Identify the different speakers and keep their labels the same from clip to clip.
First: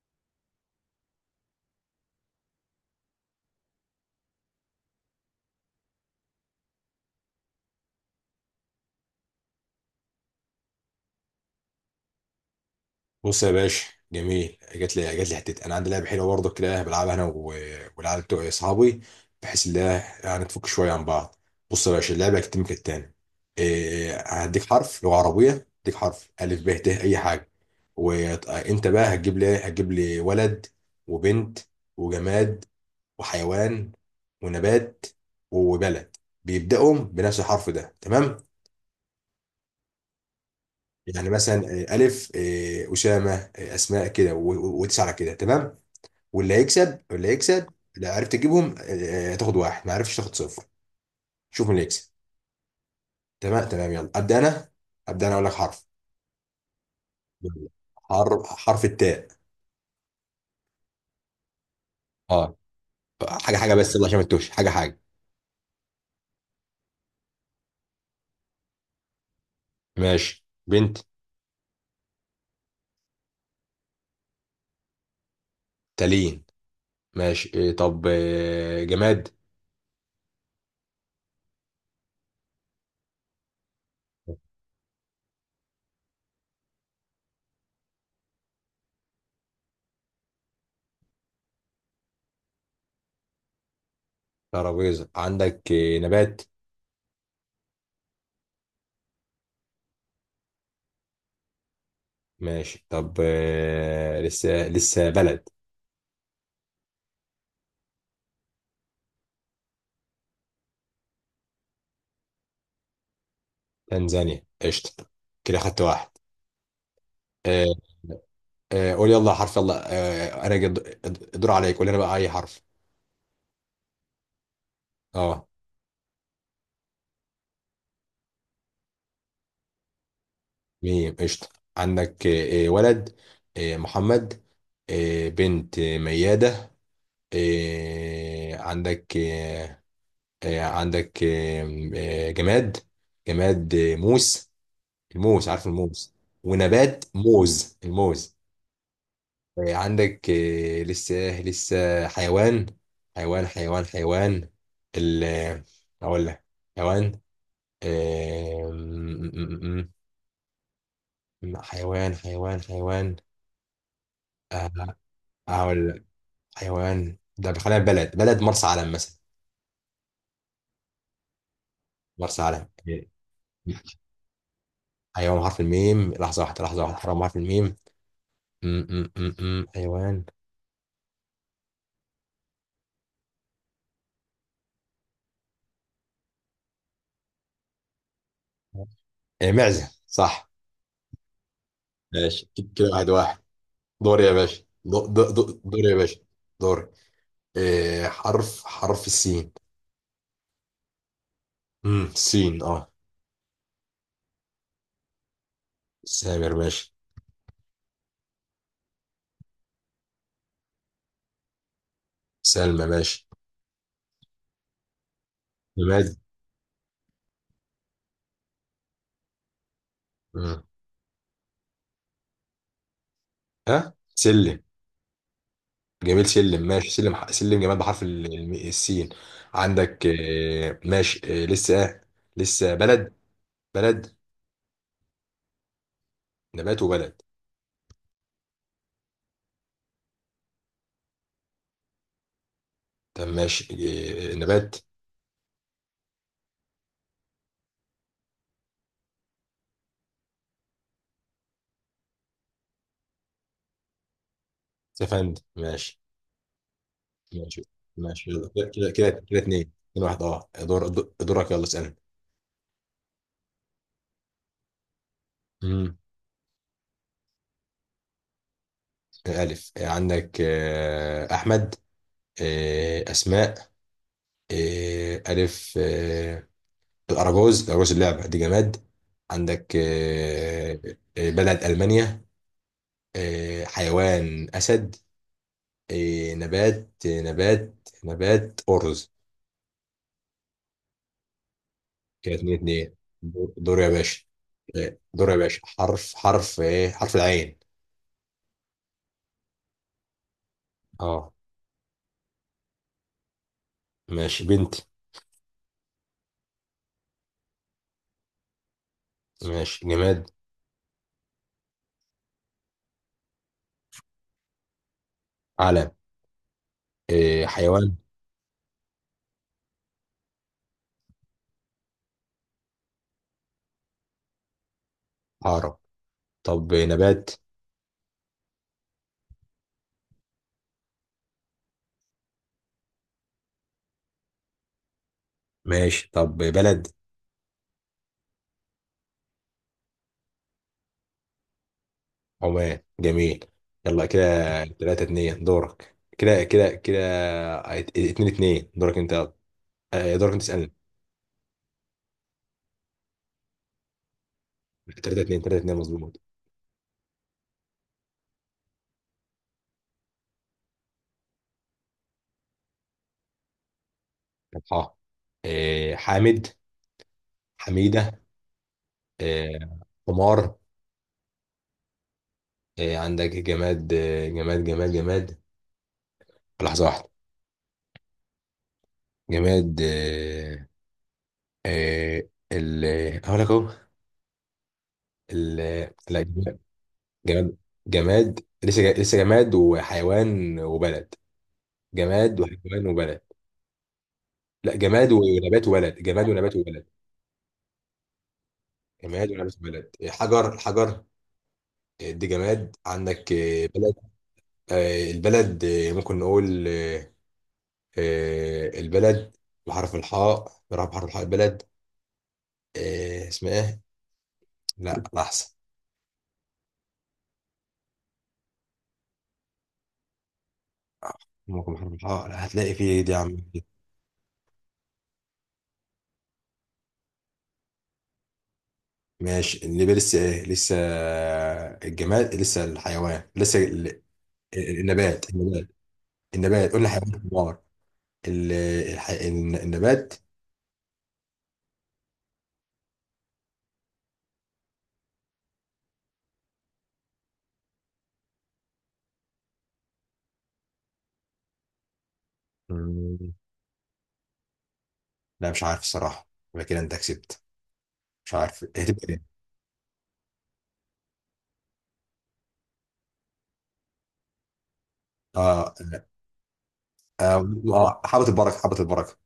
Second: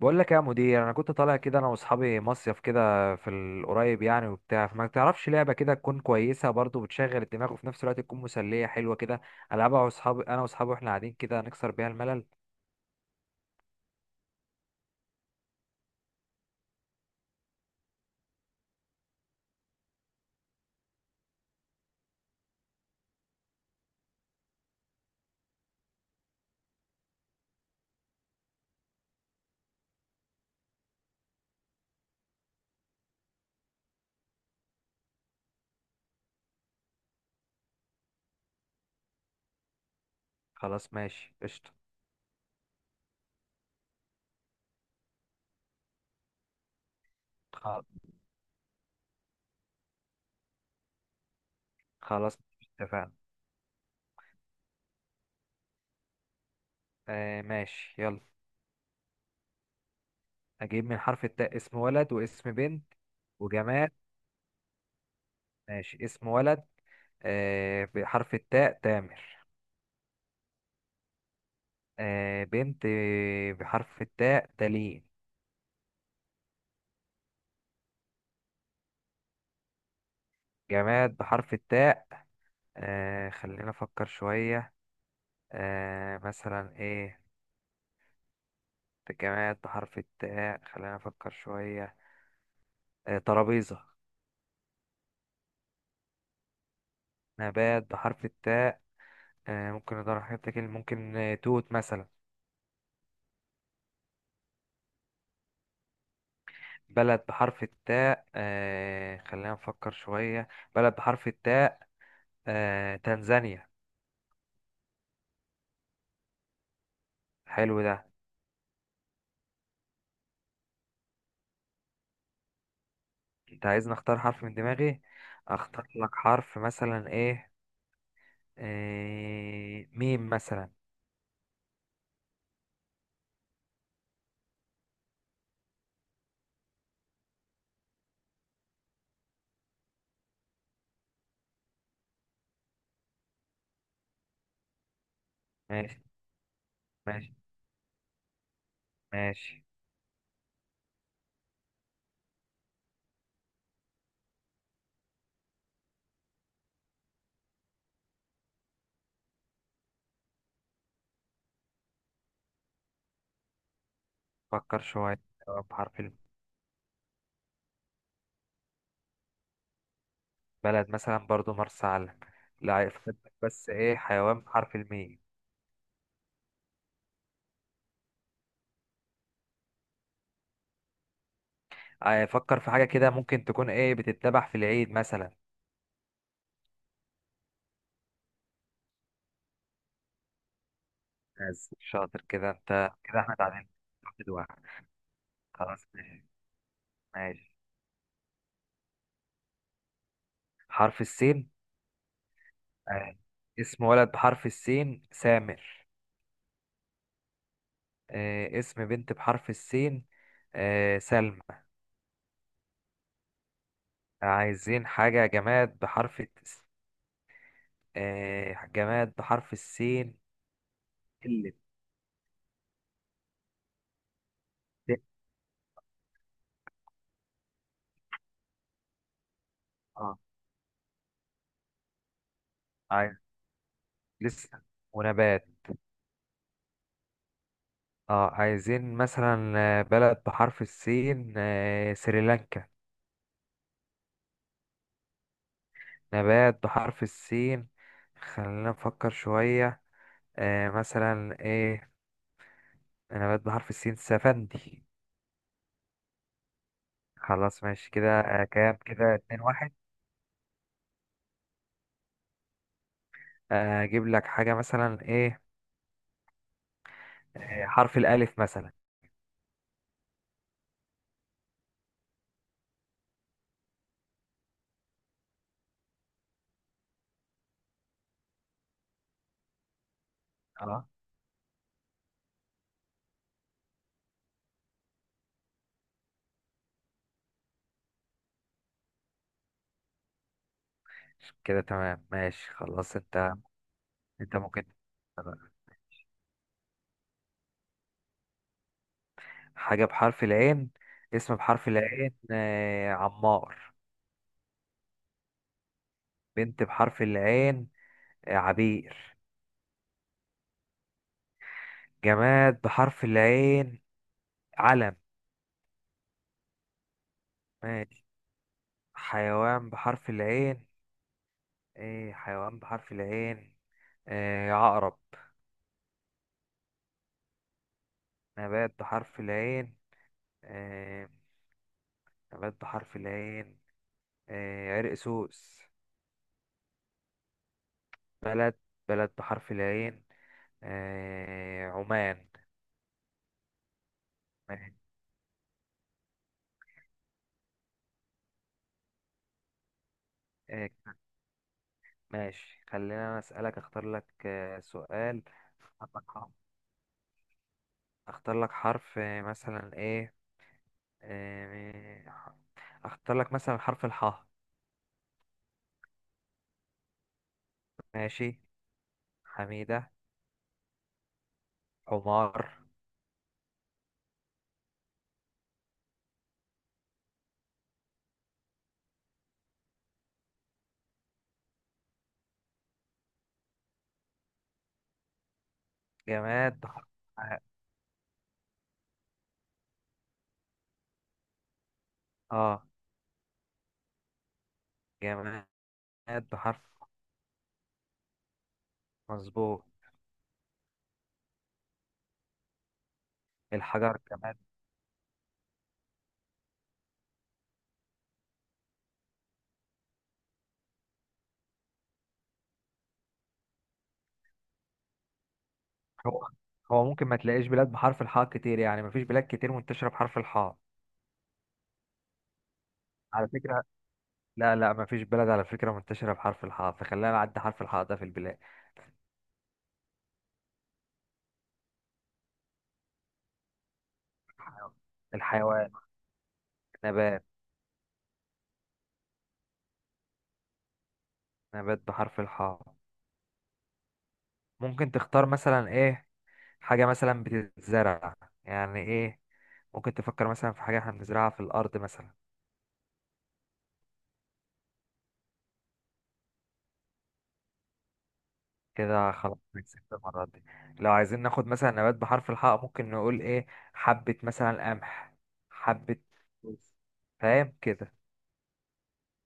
Speaker 1: بقول لك يا مدير، انا كنت طالع كده انا واصحابي مصيف كده في القريب، يعني وبتاع. فما تعرفش لعبه كده تكون كويسه برضو، بتشغل الدماغ وفي نفس الوقت تكون مسليه حلوه كده، العبها انا واصحابي واحنا قاعدين كده نكسر بيها الملل.
Speaker 2: بص يا باشا. جميل. جات لي حته. انا عندي لعبه حلوه برضه كده بلعبها انا والعيال بتوع اصحابي، بحيث ان هي يعني تفك شويه عن بعض. بص يا باشا، اللعبه هتتم كالتالي، هديك حرف لغه عربيه، هديك حرف الف، ب، ت، اي حاجه، وانت بقى هتجيب لي ولد وبنت وجماد وحيوان ونبات وبلد بيبداوا بنفس الحرف ده، تمام؟
Speaker 1: خلاص
Speaker 2: يعني
Speaker 1: ماشي
Speaker 2: مثلا
Speaker 1: قشطه.
Speaker 2: الف اسامه اسماء كده وتسعه كده، تمام. واللي هيكسب
Speaker 1: خ-
Speaker 2: لو عرفت تجيبهم تاخد واحد، ما عرفتش تاخد صفر. شوف مين اللي يكسب.
Speaker 1: خلاص اتفقنا.
Speaker 2: تمام، يلا ابدا انا. اقول لك حرف.
Speaker 1: آه
Speaker 2: يلا.
Speaker 1: ماشي يلا.
Speaker 2: حرف التاء.
Speaker 1: اجيب من حرف التاء اسم ولد واسم
Speaker 2: اه.
Speaker 1: بنت
Speaker 2: حاجه حاجه
Speaker 1: وجماد.
Speaker 2: بس، يلا عشان ما تتوهش، حاجه حاجه.
Speaker 1: ماشي اسم ولد. بحرف التاء تامر.
Speaker 2: ماشي، بنت،
Speaker 1: آه بنت بحرف التاء تالين.
Speaker 2: تالين. ماشي إيه طب آه، جماد.
Speaker 1: جماد بحرف التاء، خلينا أفكر شوية. مثلا إيه. جماد بحرف التاء خلينا أفكر شوية. ترابيزة.
Speaker 2: ترابيزه، عندك نبات.
Speaker 1: نبات بحرف التاء، ممكن ندور على حاجات كده، ممكن توت مثلا.
Speaker 2: ماشي طب، لسه بلد.
Speaker 1: بلد بحرف التاء، خلينا نفكر شوية. بلد بحرف التاء، تنزانيا.
Speaker 2: تنزانيا، قشطه. كده خدت واحد. آه،
Speaker 1: حلو ده.
Speaker 2: قول يلا حرف، يلا آه انا جد... الدور عليك، قول لنا بقى اي حرف.
Speaker 1: أنت عايزني أختار حرف من دماغي؟
Speaker 2: اه.
Speaker 1: أختار لك حرف مثلا إيه. ميم مثلا.
Speaker 2: ميم، قشطه. عندك ولد، آه محمد. آه، بنت، مياده. آه عندك آه آه، عندك آه آه، جماد. جماد موس. الموس، عارف
Speaker 1: ماشي
Speaker 2: الموس. ونبات،
Speaker 1: ماشي
Speaker 2: موز، الموز.
Speaker 1: ماشي.
Speaker 2: آه عندك آه لسه حيوان. حيوان. ال آه، اقول لك حيوان. أم- حيوان. أه،
Speaker 1: فكر شوية. حيوان
Speaker 2: هقول
Speaker 1: بحرف
Speaker 2: لك
Speaker 1: الم.
Speaker 2: حيوان ده، خلينا في بلد. مرسى علم مثلا.
Speaker 1: بلد مثلا برضو مرسى علم.
Speaker 2: مرسى علم.
Speaker 1: لا، فكرتك بس، ايه حيوان بحرف الميم.
Speaker 2: حيوان حرف الميم، لحظة واحدة، حرام، حرف الميم. م- م- م- م. حيوان،
Speaker 1: فكر في حاجة كده، ممكن تكون ايه بتتذبح في العيد مثلا.
Speaker 2: معزة، صح.
Speaker 1: بس شاطر
Speaker 2: ماشي
Speaker 1: كده
Speaker 2: كده،
Speaker 1: انت،
Speaker 2: واحد
Speaker 1: كده احنا
Speaker 2: واحد.
Speaker 1: تعادلنا.
Speaker 2: دور
Speaker 1: واحد
Speaker 2: يا
Speaker 1: واحد.
Speaker 2: باشا، دور
Speaker 1: خلاص
Speaker 2: يا باشا،
Speaker 1: ماشي.
Speaker 2: دور.
Speaker 1: ماشي.
Speaker 2: إيه، حرف السين.
Speaker 1: حرف السين.
Speaker 2: سين، اه.
Speaker 1: آه. اسم ولد بحرف السين سامر.
Speaker 2: سامر، ماشي.
Speaker 1: آه. اسم بنت بحرف السين. آه. سلمى.
Speaker 2: سلمى ماشي.
Speaker 1: عايزين حاجة جماد
Speaker 2: نماد.
Speaker 1: آه. جماد بحرف السين
Speaker 2: مم.
Speaker 1: اللي
Speaker 2: ها، سلم. جميل، سلم، ماشي. سلم سلم جمال بحرف السين. عندك ماشي لسه لسه بلد.
Speaker 1: عايز.
Speaker 2: بلد.
Speaker 1: لسه ونبات.
Speaker 2: نبات وبلد.
Speaker 1: اه عايزين مثلا، بلد بحرف السين، سريلانكا.
Speaker 2: طب ماشي. نبات،
Speaker 1: نبات بحرف السين، خلينا نفكر شوية. مثلا ايه. نبات بحرف السين سفندي.
Speaker 2: سفند، ماشي
Speaker 1: خلاص ماشي كده،
Speaker 2: ماشي، يلا. كده
Speaker 1: كام
Speaker 2: كده كده
Speaker 1: كده،
Speaker 2: كده
Speaker 1: اتنين
Speaker 2: اتنين
Speaker 1: واحد.
Speaker 2: اتنين واحد. اه، دورك، يلا اسألني.
Speaker 1: اجيب لك حاجة مثلا ايه.
Speaker 2: مم.
Speaker 1: حرف الألف مثلا.
Speaker 2: ألف. عندك أحمد، أسماء. آه، ألف آه، الأراجوز. اللعبة دي جماد. عندك
Speaker 1: اه.
Speaker 2: بلد ألمانيا. حيوان، أسد. آه، نبات آه، نبات نبات أرز.
Speaker 1: كده تمام
Speaker 2: كده
Speaker 1: ماشي
Speaker 2: اتنين اتنين.
Speaker 1: خلاص انت.
Speaker 2: دور يا باشا.
Speaker 1: ممكن
Speaker 2: دور يا باشا. حرف العين.
Speaker 1: حاجة بحرف العين.
Speaker 2: اه.
Speaker 1: اسم بحرف العين، عمار.
Speaker 2: ماشي، بنت.
Speaker 1: بنت بحرف العين، عبير.
Speaker 2: ماشي، جماد،
Speaker 1: جماد بحرف العين، علم.
Speaker 2: علم. حيوان،
Speaker 1: ماشي. حيوان بحرف العين. ايه حيوان بحرف العين؟ عقرب.
Speaker 2: عقرب. طب نبات.
Speaker 1: نبات بحرف العين. آه نبات بحرف العين عرق سوس.
Speaker 2: ماشي طب بلد.
Speaker 1: بلد بلد بحرف العين، عمان.
Speaker 2: عمان، جميل. يلا كده،
Speaker 1: ماشي.
Speaker 2: تلاتة اتنين. دورك. اتنين اتنين، دورك انت. دورك انت
Speaker 1: آه
Speaker 2: تسألني.
Speaker 1: ماشي. خلينا أنا أسألك، أختار لك
Speaker 2: تلاتة
Speaker 1: سؤال.
Speaker 2: اتنين تلاتة اتنين
Speaker 1: أختار لك
Speaker 2: مظبوط.
Speaker 1: حرف. أختار لك حرف، مثلا إيه. آه، ح- اختار لك مثلا حرف الحاء.
Speaker 2: اه. حامد، حميدة.
Speaker 1: ماشي.
Speaker 2: آه،
Speaker 1: حميدة.
Speaker 2: حمار.
Speaker 1: حمار.
Speaker 2: عندك جماد. جماد، لحظة واحدة. جماد. آه، آه، ال هقول لك اهو ال لا جماد.
Speaker 1: جماد بح... اه.
Speaker 2: جماد لسه جماد
Speaker 1: آه،
Speaker 2: وحيوان وبلد. لا،
Speaker 1: جماد بحرف
Speaker 2: جماد ونبات
Speaker 1: مظبوط.
Speaker 2: وبلد. حجر. دي جماد. عندك بلد.
Speaker 1: الحجر جماد.
Speaker 2: آه، البلد آه، ممكن نقول آه، آه، البلد بحرف الحاء. بحرف الحاء البلد. اسمها ايه؟ لا لا، احسن
Speaker 1: هو هو ممكن ما تلاقيش بلاد بحرف الحاء كتير، يعني مفيش بلاد كتير منتشرة بحرف الحاء،
Speaker 2: ممكن بحرف الحاء. لا، هتلاقي فيه، إيه دي يا
Speaker 1: على
Speaker 2: عم؟
Speaker 1: فكرة. لا لا، مفيش بلد على فكرة منتشرة بحرف الحاء، فخلينا نعدي حرف الحاء ده في البلاد.
Speaker 2: ماشي، النبي، لسه ايه لسه؟ الجماد لسه، الحيوان لسه،
Speaker 1: الحيوان.
Speaker 2: النبات
Speaker 1: الحيوان.
Speaker 2: النبات، قول لي حيوان،
Speaker 1: نبات.
Speaker 2: النار. ال- النبات.
Speaker 1: نبات بحرف الحاء، ممكن تختار مثلا ايه. حاجة مثلا بتتزرع، يعني ايه. ممكن تفكر مثلا في حاجة احنا بنزرعها في الأرض مثلا.
Speaker 2: مم، لا، مش عارف الصراحة، يبقى كده انت كسبت. مش عارف هتبقى
Speaker 1: كده
Speaker 2: ايه.
Speaker 1: خلاص كسبت المرة دي. لو عايزين ناخد مثلا نبات بحرف الحاء، ممكن نقول ايه. حبة مثلا قمح.
Speaker 2: اه،
Speaker 1: حبة
Speaker 2: اه.
Speaker 1: فوز. فاهم كده.
Speaker 2: حبة البركة.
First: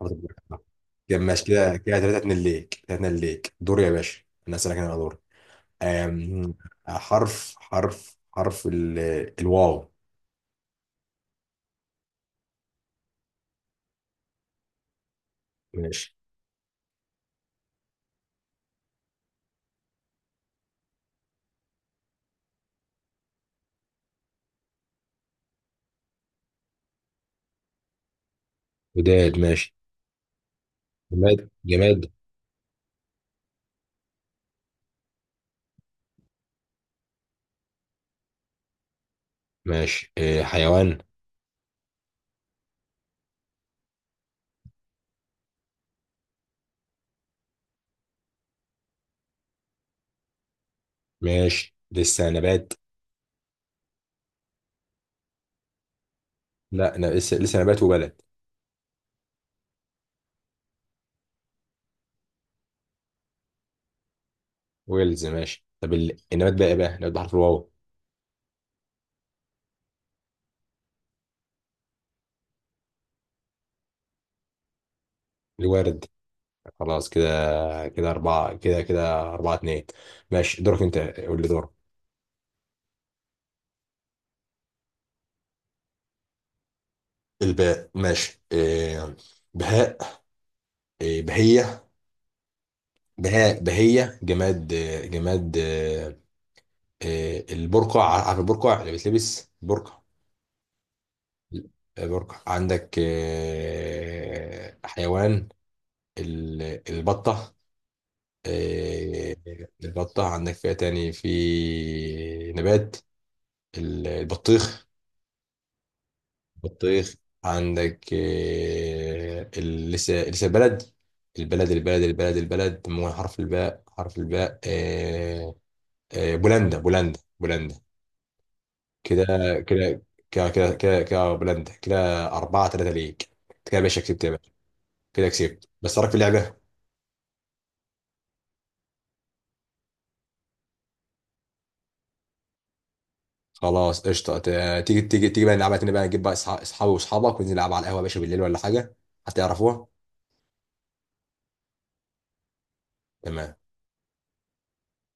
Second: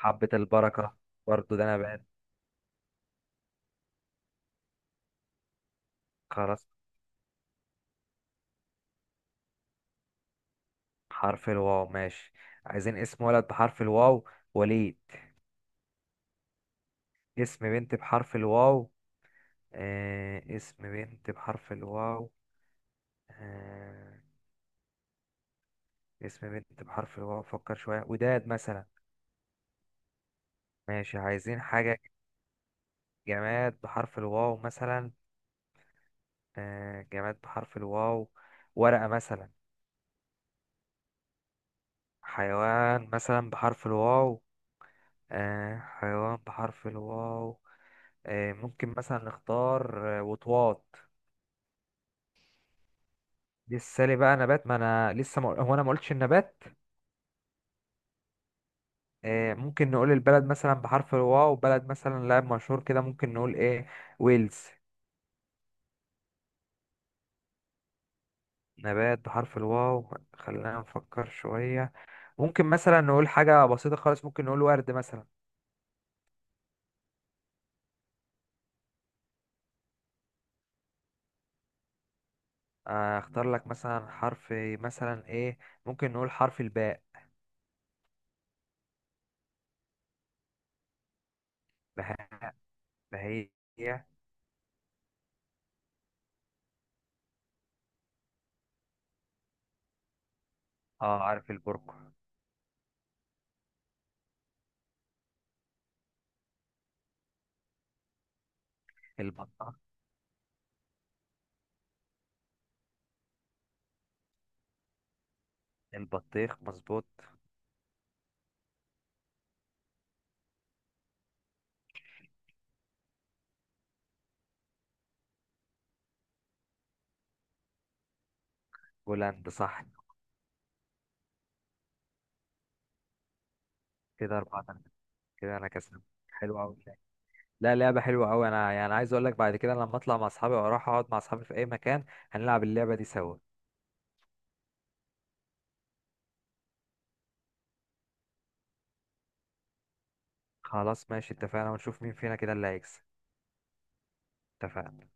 Speaker 2: حافظ البركة.
Speaker 1: البركة.
Speaker 2: كده ماشي،
Speaker 1: برضو ده
Speaker 2: كده كده،
Speaker 1: نبات.
Speaker 2: ثلاثة اتنين ليك. دور يا باشا، انا اسألك، انا دور. أم...
Speaker 1: خلاص.
Speaker 2: حرف حرف حرف ال... الواو.
Speaker 1: حرف الواو ماشي. عايزين اسم ولد بحرف الواو، وليد.
Speaker 2: ماشي.
Speaker 1: اسم بنت بحرف الواو. آه اسم بنت بحرف الواو آه اسم بنت بحرف الواو، فكر شوية، وداد مثلا.
Speaker 2: وداد، ماشي.
Speaker 1: ماشي،
Speaker 2: جماد
Speaker 1: عايزين حاجة.
Speaker 2: جماد
Speaker 1: جماد بحرف الواو مثلا، جماد بحرف الواو، ورقة مثلا.
Speaker 2: ماشي، إيه، حيوان.
Speaker 1: حيوان مثلا بحرف الواو، حيوان بحرف الواو، ممكن مثلا نختار وطواط.
Speaker 2: ماشي، لسه نبات.
Speaker 1: لسه لي بقى نبات، ما انا لسه ما... هو انا ما قلتش النبات.
Speaker 2: لا، أنا لسه نبات وبلد.
Speaker 1: ممكن نقول البلد مثلا بحرف الواو، بلد مثلا لاعب مشهور كده، ممكن نقول ايه. ويلز.
Speaker 2: ويلز، ماشي. طب النبات بقى، إيه بقى نبات بحرف الواو؟
Speaker 1: نبات بحرف الواو، خلينا نفكر شوية. ممكن مثلا نقول حاجة بسيطة خالص، ممكن نقول ورد مثلا.
Speaker 2: الورد. خلاص كده، أربعة اتنين. ماشي دورك أنت، قول لي دورك.
Speaker 1: اختار لك مثلا حرف، مثلا ايه. ممكن نقول حرف الباء.
Speaker 2: الباء، ماشي، إيه. بهاء، بهية.
Speaker 1: بها. هي.
Speaker 2: بهية. جماد، البرقع، عارف البرقع اللي بتلبس برقع.
Speaker 1: اه عارف البرقع.
Speaker 2: برقع. عندك حيوان، البطة. آه،
Speaker 1: البطة.
Speaker 2: عندك فيها تاني في نبات، البطيخ.
Speaker 1: البطيخ مظبوط.
Speaker 2: بطيخ. عندك لسه بلد. البلد، مو حرف الباء. بولندا. بولندا، كده
Speaker 1: بولند صح.
Speaker 2: كده كده بولندا، كده أربعة تلاتة ليك. كده يا باشا، كسبت يا
Speaker 1: كده
Speaker 2: باشا.
Speaker 1: أربعة تلاتة.
Speaker 2: كده
Speaker 1: كده أنا
Speaker 2: كسبت. بس
Speaker 1: كسبت.
Speaker 2: رأيك في اللعبة؟
Speaker 1: حلو أوي. لا، لعبة حلوة أوي. أنا يعني عايز أقول لك، بعد كده لما أطلع مع أصحابي أو أروح أقعد مع أصحابي في أي مكان، هنلعب اللعبة دي سوا.
Speaker 2: خلاص قشطة. تيجي بقى نلعبها تاني، بقى نجيب بقى أصحابي وأصحابك وننزل نلعب على القهوة يا باشا بالليل، ولا حاجة، هتعرفوها،
Speaker 1: خلاص ماشي اتفقنا، ونشوف مين فينا كده اللي هيكسب.
Speaker 2: تمام.
Speaker 1: اتفقنا.